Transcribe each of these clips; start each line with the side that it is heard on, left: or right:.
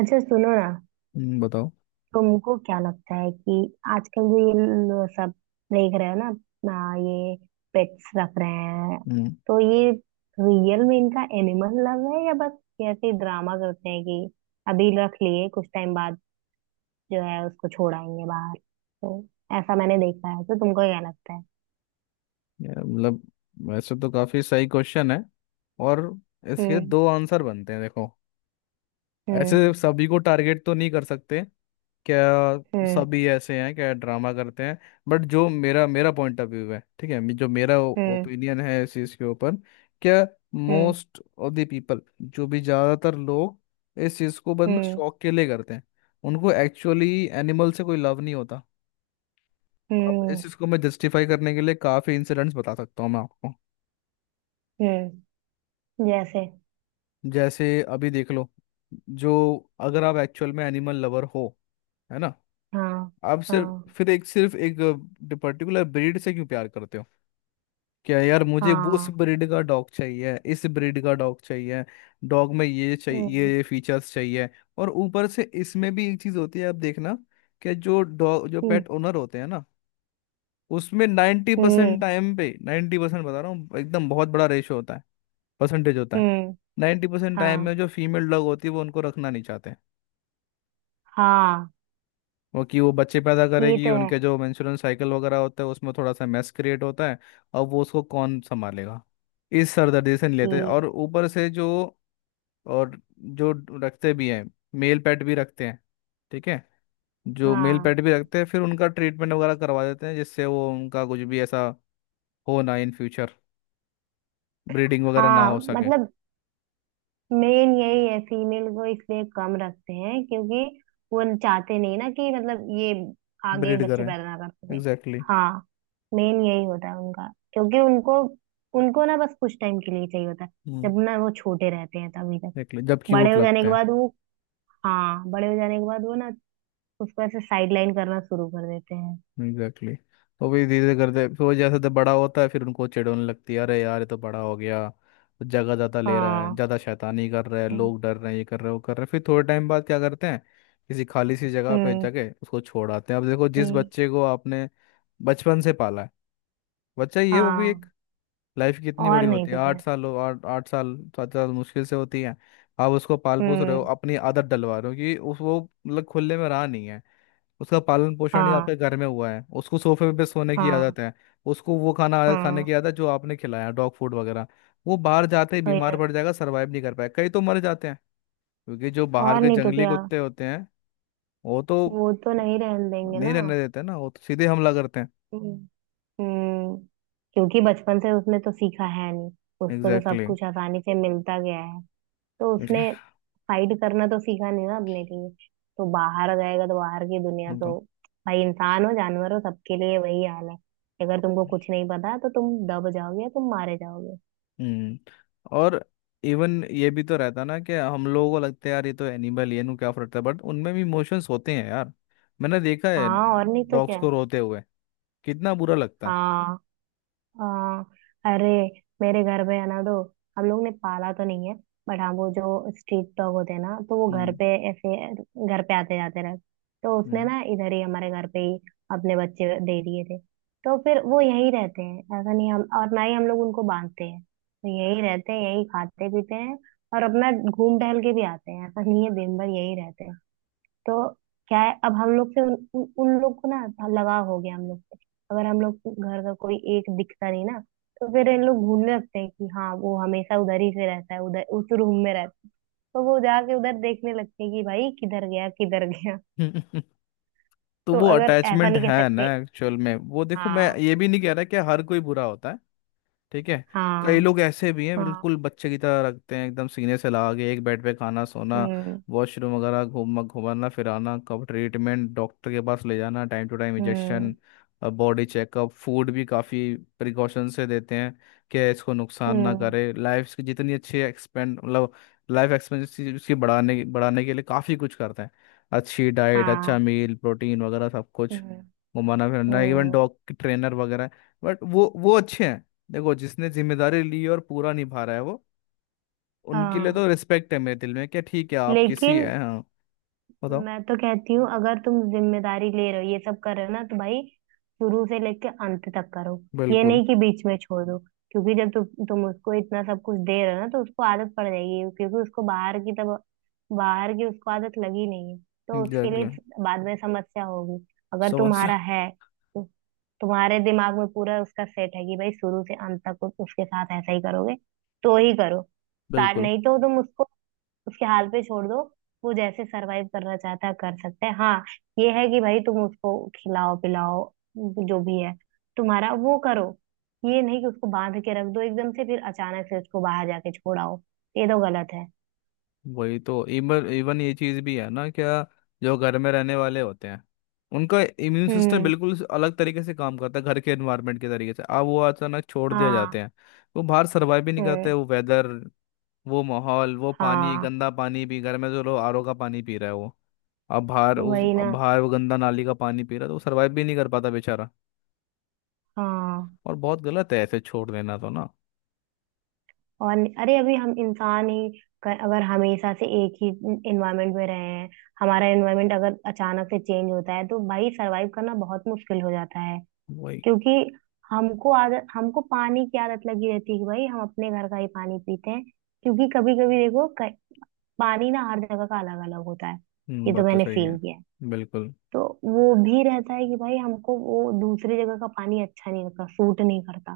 right: अच्छा, सुनो ना।
left: हम्म। बताओ।
right: तुमको क्या लगता है कि आजकल जो ये सब देख रहे हो ना, अपना ये पेट्स रख रहे हैं,
left: हम्म
right: तो ये रियल में इनका एनिमल लव है या बस ऐसे ही ड्रामा करते हैं कि अभी रख लिए, कुछ टाइम बाद जो है उसको छोड़ाएंगे बाहर? तो ऐसा मैंने देखा है। तो तुमको क्या लगता है?
left: यार, मतलब वैसे तो काफी सही क्वेश्चन है। और इसके
right: हम्म।
left: दो आंसर बनते हैं, देखो। ऐसे
right: हम्म।
left: सभी को टारगेट तो नहीं कर सकते। क्या
right: हम्म।
left: सभी ऐसे हैं? क्या ड्रामा करते हैं? बट जो मेरा मेरा पॉइंट ऑफ व्यू है, ठीक है, जो मेरा
right: हम्म।
left: ओपिनियन है इस चीज के ऊपर। क्या?
right: Hmm.
left: Most of the people, जो भी ज्यादातर लोग इस चीज को बंद
right: हम्म।
left: शौक के लिए करते हैं, उनको एक्चुअली एनिमल से कोई लव नहीं होता। अब
right: हम्म।
left: इस इसको मैं जस्टिफाई करने के लिए काफ़ी इंसिडेंट्स बता सकता हूँ, मैं आपको।
right: हम्म, जैसे?
left: जैसे अभी देख लो। जो, अगर आप एक्चुअल में एनिमल लवर हो, है ना,
right: हाँ।
left: आप सिर्फ
right: हाँ।
left: फिर एक, सिर्फ एक पर्टिकुलर ब्रीड से क्यों प्यार करते हो? क्या यार, मुझे वो उस
right: हाँ।
left: ब्रीड का डॉग चाहिए, इस ब्रीड का डॉग चाहिए, डॉग में ये चाहिए,
right: हम्म।
left: ये फीचर्स चाहिए। और ऊपर से इसमें भी एक चीज़ होती है, आप देखना, कि जो डॉग, जो पेट ओनर होते हैं ना, उसमें नाइन्टी
right: हम्म।
left: परसेंट टाइम पे, 90% बता रहा हूँ, एकदम बहुत बड़ा रेशो होता है, परसेंटेज होता है।
right: हम्म।
left: 90% टाइम
right: हाँ।
left: में जो फीमेल डॉग होती है, वो उनको रखना नहीं चाहते हैं।
right: हाँ,
left: वो कि वो बच्चे पैदा
right: ये
left: करेगी,
right: तो है
left: उनके जो मेंस्ट्रुअल साइकिल वगैरह होता है, उसमें थोड़ा सा मेस क्रिएट होता है, और वो उसको कौन संभालेगा? इस सरदर्दी से नहीं लेते,
right: कि।
left: और ऊपर से जो, और जो रखते भी हैं, मेल पेट भी रखते हैं, ठीक है, जो मेल
right: हाँ
left: पेट भी रखते हैं फिर उनका ट्रीटमेंट वगैरह करवा देते हैं, जिससे वो, उनका कुछ भी ऐसा हो ना इन फ्यूचर, ब्रीडिंग वगैरह ना
right: हाँ,
left: हो सके।
right: मतलब मेन यही है, फीमेल को इसलिए कम रखते हैं क्योंकि वो चाहते नहीं ना कि मतलब ये आगे
left: ब्रीड
right: बच्चे
left: करें।
right: पैदा ना कर सके।
left: Exactly exactly।
right: हाँ, मेन यही होता है उनका, क्योंकि उनको, उनको ना बस कुछ टाइम के लिए चाहिए होता है।
left: हम्म।
right: जब ना वो छोटे रहते हैं तभी तक।
left: एग्जैक्टली, जब
right: बड़े
left: क्यूट
right: हो जाने
left: लगते
right: के
left: हैं।
right: बाद वो, हाँ बड़े हो जाने के बाद वो ना उसको ऐसे साइड लाइन करना शुरू कर देते हैं।
left: Exactly exactly। तो वही धीरे धीरे करते, फिर वो जैसे जब बड़ा होता है फिर उनको चिढ़ होने लगती है, अरे यार, ये तो बड़ा हो गया, जगह ज़्यादा ले रहा है,
right: हाँ।
left: ज़्यादा शैतानी कर रहा है,
right: हम्म।
left: लोग डर रहे हैं, ये कर रहे हैं, वो कर रहे हैं। फिर थोड़े टाइम बाद क्या करते हैं, किसी खाली सी जगह पे
right: हम्म।
left: जाके उसको छोड़ आते हैं। अब देखो, जिस
right: हम्म,
left: बच्चे को आपने बचपन से पाला है, बच्चा, ये वो भी एक,
right: हाँ
left: लाइफ कितनी
right: और
left: बड़ी
right: नहीं
left: होती है,
right: तो क्या।
left: 8 साल हो, 8 8 साल, 7 साल मुश्किल से होती है। आप उसको पाल पोस रहे हो,
right: हम्म।
left: अपनी आदत डलवा रहे हो, कि उस वो, मतलब खुले में रहा नहीं है, उसका पालन पोषण ही
right: हाँ।
left: आपके घर में हुआ है, उसको सोफे पे सोने की
right: हाँ।
left: आदत है, उसको वो खाना आदत, खाने
right: हाँ,
left: की आदत, जो आपने खिलाया डॉग फूड वगैरह, वो बाहर जाते ही
right: वही
left: बीमार
right: ना।
left: पड़ जाएगा, सर्वाइव नहीं कर पाएगा, कई तो मर जाते हैं। क्योंकि जो बाहर
right: और
left: के
right: नहीं तो
left: जंगली
right: क्या?
left: कुत्ते होते हैं, वो तो
right: वो तो नहीं रहने देंगे
left: नहीं
right: ना।
left: रहने देते ना, वो तो सीधे हमला करते हैं।
right: हम्म। हम्म, क्योंकि बचपन से उसने तो सीखा है नहीं। उसको तो सब
left: एग्जैक्टली
right: कुछ आसानी से मिलता गया है। तो उसने
left: exactly।
right: फाइट करना तो सीखा नहीं ना अपने लिए। तो बाहर जाएगा तो बाहर की दुनिया
left: वो तो।
right: तो, भाई इंसान हो जानवर हो, सबके लिए वही हाल है। अगर तुमको कुछ नहीं पता तो तुम दब जाओगे, तुम मारे जाओगे।
left: हम्म। और इवन ये भी तो रहता ना कि हम लोगों को लगता है यार ये तो एनिमल ही है, इन्हें क्या फर्क है, बट उनमें भी इमोशंस होते हैं यार। मैंने देखा है
right: हाँ, और नहीं तो
left: डॉग्स
right: क्या।
left: को रोते हुए। कितना बुरा लगता है।
right: हाँ। हाँ। अरे, मेरे घर पे है ना, तो हम लोग ने पाला तो नहीं है। बट हाँ, वो जो स्ट्रीट डॉग होते हैं ना, तो वो घर
left: हम्म।
right: पे ऐसे घर पे आते जाते रहते। तो उसने ना इधर ही हमारे घर पे ही अपने बच्चे दे दिए थे। तो फिर वो यहीं रहते हैं, ऐसा नहीं हम, और ना ही हम लोग उनको बांधते हैं, तो यहीं रहते हैं, यहीं खाते पीते हैं और अपना घूम टहल के भी आते हैं। ऐसा नहीं है दिन भर यहीं रहते हैं। तो क्या है, अब हम लोग से उन, उन उन लोग को ना लगाव हो गया हम लोग से। अगर हम लोग घर का कोई एक दिखता नहीं ना, तो फिर इन लोग भूलने लगते हैं कि हाँ, वो हमेशा उधर ही से रहता है, उधर उस रूम में रहता है। तो वो जाके उधर देखने लगते हैं कि भाई किधर गया किधर गया।
left: हम्म। तो
right: तो
left: वो
right: अगर ऐसा
left: अटैचमेंट
right: नहीं कह
left: है
right: सकते।
left: ना एक्चुअल में, वो देखो, मैं
right: हाँ।
left: ये भी नहीं कह रहा कि हर कोई बुरा होता है, ठीक है, कई
right: हाँ।
left: लोग ऐसे भी हैं,
right: हाँ।
left: बिल्कुल बच्चे की तरह रखते हैं, एकदम सीने से लगा के, एक बेड पे, खाना, सोना,
right: हम्म।
left: वॉशरूम वगैरह, घूम घुमाना फिराना, कब ट्रीटमेंट, डॉक्टर के पास ले जाना, time to time
right: hmm.
left: Injection, body checkup, food भी काफ़ी प्रिकॉशन से देते हैं, कि इसको नुकसान ना
right: हम्म।
left: करे, लाइफ की जितनी अच्छी एक्सपेंड, मतलब लाइफ एक्सपेंसी उसकी बढ़ाने बढ़ाने के लिए काफ़ी कुछ करते हैं, अच्छी डाइट, अच्छा
right: हाँ।
left: मील प्रोटीन वगैरह सब कुछ,
right: हम्म।
left: घुमाना फिरना, इवन
right: हम्म।
left: डॉग ट्रेनर वगैरह। बट वो अच्छे हैं। देखो, जिसने जिम्मेदारी ली और पूरा निभा रहा है, वो, उनके लिए
right: हाँ,
left: तो रिस्पेक्ट है मेरे दिल में, क्या ठीक है, आप किसी
right: लेकिन
left: हैं, हाँ, बताओ।
right: मैं तो कहती हूँ, अगर तुम जिम्मेदारी ले रहे हो, ये सब कर रहे हो ना, तो भाई शुरू से लेके अंत तक करो। ये
left: बिल्कुल।
right: नहीं कि बीच में छोड़ दो। क्योंकि जब तुम उसको इतना सब कुछ दे रहे हो ना तो उसको आदत पड़ जाएगी, क्योंकि उसको बाहर की तब, बाहर की उसको आदत लगी नहीं है। तो उसके लिए
left: एग्जैक्टली।
right: बाद में समस्या होगी। अगर
left: समस्या।
right: तुम्हारा है तो, तुम्हारे दिमाग में पूरा उसका सेट है कि भाई शुरू से अंत तक उसके साथ ऐसा ही करोगे, तो ही करो। स्टार्ट
left: बिल्कुल।
right: नहीं, तो तुम उसको उसके हाल पे छोड़ दो। वो जैसे सरवाइव करना चाहता है कर सकता है। हाँ, ये है कि भाई तुम उसको खिलाओ पिलाओ, जो भी है तुम्हारा, वो करो। ये नहीं कि उसको बांध के रख दो एकदम से, फिर अचानक से उसको बाहर जाके छोड़ाओ, ये तो गलत है।
left: वही तो, इवन इवन ये चीज़ भी है ना, क्या, जो घर में रहने वाले होते हैं, उनका इम्यून सिस्टम
right: हम्म।
left: बिल्कुल अलग तरीके से काम करता है, घर के एनवायरनमेंट के तरीके से। अब वो अचानक छोड़ दिया
right: हाँ।
left: जाते हैं, वो बाहर सर्वाइव भी नहीं करते,
right: हम्म।
left: वो वेदर, वो माहौल, वो पानी,
right: हाँ,
left: गंदा पानी भी, घर में जो लोग आरओ का पानी पी रहा है वो, अब बाहर उस,
right: वही
left: अब
right: ना।
left: बाहर वो गंदा नाली का पानी पी रहा, तो वो सरवाइव भी नहीं कर पाता बेचारा।
right: हाँ,
left: और बहुत गलत है ऐसे छोड़ देना तो ना।
right: और नहीं- अरे अभी हम इंसान ही, अगर हमेशा से एक ही इन्वायरमेंट में रहे हैं, हमारा इन्वायरमेंट अगर अचानक से चेंज होता है तो भाई सरवाइव करना बहुत मुश्किल हो जाता है।
left: वही।
right: क्योंकि हमको आदत, हमको पानी की आदत लगी रहती है कि भाई हम अपने घर का ही पानी पीते हैं। क्योंकि कभी कभी देखो, पानी ना हर जगह का अलग अलग होता है। ये तो
left: बात तो
right: मैंने
left: सही है।
right: फील किया है।
left: बिल्कुल।
right: तो वो भी रहता है कि भाई हमको वो दूसरी जगह का पानी अच्छा नहीं लगता, सूट नहीं करता।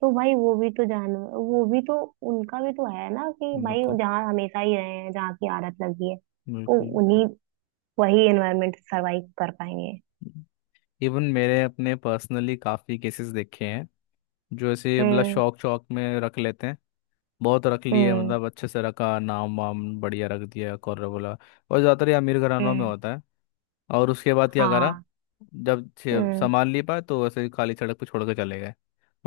right: तो भाई वो भी तो जान, वो भी तो, उनका भी तो है ना कि भाई
left: बिल्कुल।
right: जहाँ हमेशा ही रहे हैं, जहाँ की आदत लगी है, वो
left: बिल्कुल।
right: उन्हीं, वही एनवायरमेंट सरवाइव कर पाएंगे।
left: इवन मेरे अपने पर्सनली काफ़ी केसेस देखे हैं, जो ऐसे मतलब
right: हम्म।
left: शौक शौक में रख लेते हैं, बहुत रख लिए
right: हम्म।
left: मतलब, अच्छे से रखा, नाम वाम बढ़िया रख दिया, कॉर्नर बोला। और ज़्यादातर ये अमीर घरानों में
right: हम्म।
left: होता है। और उसके बाद क्या करा,
right: हाँ।
left: जब छे-
right: हम्म।
left: सामान ले पाए तो ऐसे ही खाली सड़क पर छोड़ के चले गए,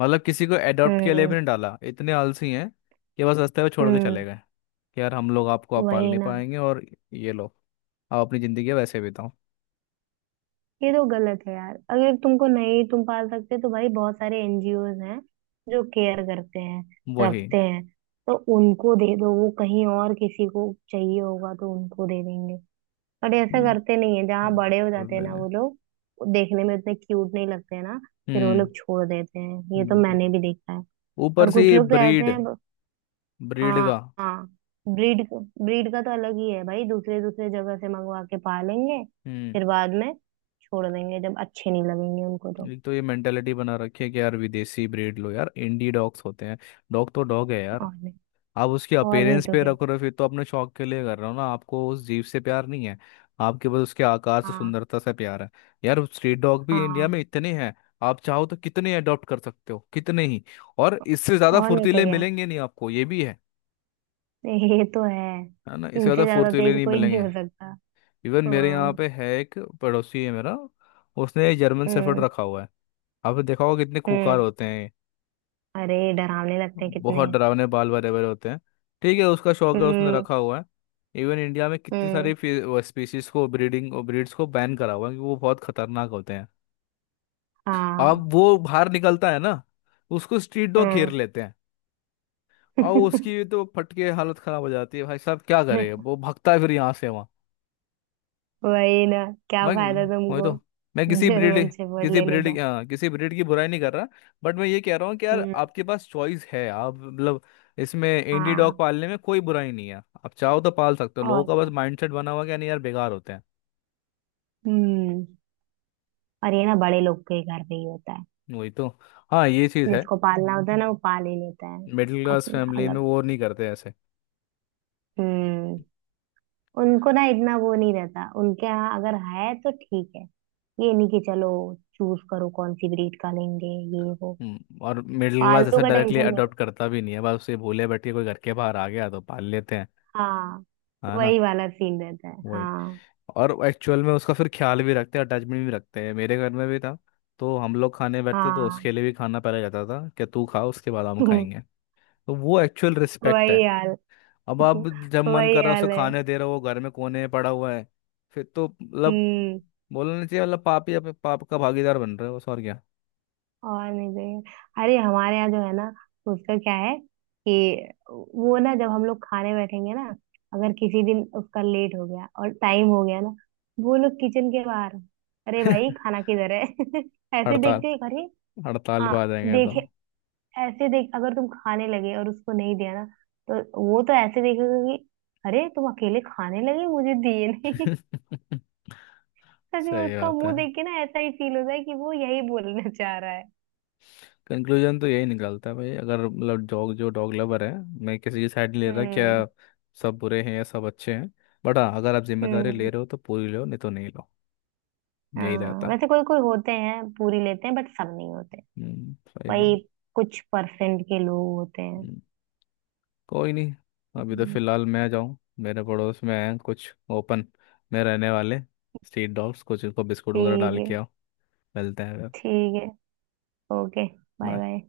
left: मतलब किसी को एडॉप्ट के लिए भी
right: हम्म।
left: नहीं डाला, इतने आलसी हैं कि बस रास्ते पे छोड़ के
right: हम्म,
left: चले गए, कि यार हम लोग आपको, आप पाल
right: वही
left: नहीं
right: ना।
left: पाएंगे, और, ये लो, आप अपनी ज़िंदगी वैसे बिताओ।
right: ये तो गलत है यार। अगर तुमको नहीं तुम पाल सकते, तो भाई बहुत सारे एनजीओज हैं जो केयर करते हैं,
left: वही।
right: रखते हैं। तो उनको दे दो, वो कहीं और किसी को चाहिए होगा तो उनको दे देंगे। बट ऐसा
left: हम्म।
right: करते नहीं है, जहाँ
left: हम्म,
right: बड़े हो जाते हैं ना
left: बिल्कुल।
right: वो लोग, वो देखने में उतने क्यूट नहीं लगते हैं ना, फिर वो
left: हम्म,
right: लोग छोड़ देते हैं। ये तो
left: बिल्कुल।
right: मैंने भी देखा है।
left: ऊपर
right: और
left: से
right: कुछ
left: ये
right: लोग तो ऐसे
left: ब्रीड,
right: हैं।
left: ब्रीड
right: हाँ
left: का।
right: हाँ, ब्रीड ब्रीड का तो अलग ही है भाई, दूसरे दूसरे जगह से मंगवा के पालेंगे,
left: हम्म।
right: फिर बाद में छोड़ देंगे जब अच्छे नहीं लगेंगे उनको तो।
left: एक तो ये मेंटेलिटी बना रखी है कि यार विदेशी ब्रीड लो, यार इंडी डॉग्स होते हैं, डॉग तो डॉग है यार।
right: और नहीं।
left: आप उसकी
right: और नहीं
left: अपेरेंस
right: तो
left: पे
right: क्या।
left: रख रहे हो फिर, तो अपने शौक के लिए कर रहे हो ना, आपको उस जीव से प्यार नहीं है, आपके पास उसके आकार से,
right: हाँ।
left: सुंदरता से प्यार है। यार स्ट्रीट डॉग भी इंडिया
right: हाँ।
left: में इतने हैं, आप चाहो तो कितने अडॉप्ट कर सकते हो, कितने ही। और इससे ज़्यादा
right: और नहीं तो
left: फुर्तीले
right: क्या।
left: मिलेंगे नहीं आपको, ये भी है
right: ये तो है।
left: है ना, इससे
right: इनसे
left: ज़्यादा
right: ज्यादा
left: फुर्तीले
right: तेज
left: नहीं
right: कोई नहीं
left: मिलेंगे।
right: हो सकता।
left: इवन मेरे यहाँ
right: हाँ।
left: पे है, एक पड़ोसी है मेरा, उसने जर्मन शेफर्ड
right: हम्म।
left: रखा हुआ है, आपने देखा होगा कितने खूंखार
right: हम्म।
left: होते हैं।
right: अरे, डरावने लगते हैं
left: बहुत
right: कितने।
left: डरावने, बाल बरे बरे होते हैं। ठीक है, उसका शौक है, उसने
right: हम्म।
left: रखा हुआ है। इवन इंडिया में कितनी सारी
right: हम्म।
left: स्पीशीज को, ब्रीडिंग ब्रीड्स को बैन करा हुआ है, क्योंकि वो बहुत खतरनाक होते हैं।
right: हाँ।
left: अब वो बाहर निकलता है ना, उसको स्ट्रीट डॉग घेर
right: हम्म।
left: लेते हैं, और उसकी भी तो फटके हालत खराब हो जाती है भाई साहब, क्या करे, वो भगता है फिर यहाँ से वहाँ।
right: वही ना, क्या
left: मैं,
right: फायदा
left: वही
right: तुमको
left: तो, मैं
right: जर्मन शेफर्ड
left: किसी
right: लेने
left: ब्रीड
right: का।
left: किसी ब्रीड की बुराई नहीं कर रहा। बट मैं ये कह रहा हूँ कि यार
right: हम्म।
left: आपके पास चॉइस है, आप मतलब इसमें इंडी डॉग
right: हाँ,
left: पालने में कोई बुराई नहीं है, आप चाहो तो पाल सकते हो, लोगों
right: और
left: का बस
right: क्या।
left: माइंडसेट बना हुआ है कि नहीं यार बेकार होते हैं।
right: हम्म, और ये ना बड़े लोग के घर पे ही होता है।
left: वही तो, हाँ ये चीज़ है,
right: जिसको पालना होता है ना वो पाल ही लेता है।
left: मिडिल क्लास
right: अपना
left: फैमिली में
right: अलग।
left: वो नहीं करते ऐसे।
right: हम्म, उनको ना इतना वो नहीं रहता उनके यहाँ, अगर है तो ठीक है। ये नहीं कि चलो चूज करो कौन सी ब्रीड का लेंगे, ये वो।
left: और मिडिल क्लास
right: पालतू
left: ऐसे
right: का
left: डायरेक्टली
right: टेंशन नहीं।
left: अडॉप्ट करता भी नहीं है, बस उसे भूले बैठे कोई घर के बाहर आ गया तो पाल लेते हैं।
right: हाँ,
left: है ना।
right: वही वाला सीन रहता है।
left: वही।
right: हाँ।
left: और एक्चुअल में उसका फिर ख्याल भी रखते हैं, अटैचमेंट भी रखते हैं, मेरे घर में भी था, तो हम लोग खाने बैठते तो
right: हाँ।
left: उसके लिए भी खाना पहले जाता था, कि तू खा, उसके बाद हम खाएंगे। तो वो एक्चुअल रिस्पेक्ट
right: वही
left: है।
right: हाल।
left: अब आप, जब मन
right: वही
left: कर रहा है उसे
right: हाल है।
left: खाने दे रहे हो, वो घर में कोने में पड़ा हुआ है, फिर तो मतलब,
right: हम्म,
left: बोलना नहीं चाहिए मतलब, पाप ही, अपने पाप का भागीदार बन रहे हो बस, और क्या।
right: और नहीं चाहिए। अरे हमारे यहाँ जो है ना, उसका क्या है कि वो ना, जब हम लोग खाने बैठेंगे ना, अगर किसी दिन उसका लेट हो गया और टाइम हो गया ना, वो लोग किचन के बाहर, अरे भाई खाना किधर है, ऐसे
left: हड़ताल,
right: देखते ही। अरे
left: हड़ताल
right: हाँ,
left: पे आ जाएंगे तो।
right: देखे। ऐसे देख, अगर तुम खाने लगे और उसको नहीं दिया ना, तो वो तो ऐसे देखेगा कि अरे तुम अकेले खाने लगे, मुझे दिए नहीं। सच में
left: सही
right: उसका
left: बात है।
right: मुंह देख के ना ऐसा ही फील होता है कि वो यही बोलना चाह रहा है।
left: कंक्लूजन तो यही निकलता है भाई, अगर मतलब डॉग, जो डॉग लवर है, मैं किसी की साइड नहीं ले रहा,
right: हम्म।
left: क्या सब बुरे हैं या सब अच्छे हैं, बट हाँ अगर आप जिम्मेदारी ले
right: हम्म।
left: रहे हो तो पूरी लो, नहीं तो नहीं लो। यही
right: हाँ,
left: रहता
right: वैसे
left: है।
right: कोई कोई होते हैं पूरी लेते हैं, बट सब नहीं होते।
left: सही
right: वही,
left: बात।
right: कुछ परसेंट के लोग होते हैं।
left: हम्म, कोई नहीं। अभी तो
right: हम्म।
left: फिलहाल मैं जाऊँ, मेरे पड़ोस में हैं कुछ ओपन में रहने वाले स्ट्रीट डॉग्स, कुछ इनको बिस्कुट वगैरह
right: ठीक
left: डाल
right: है।
left: के आओ। मिलते हैं फिर।
right: ठीक है। ओके। Bye
left: Bye।
right: बाय।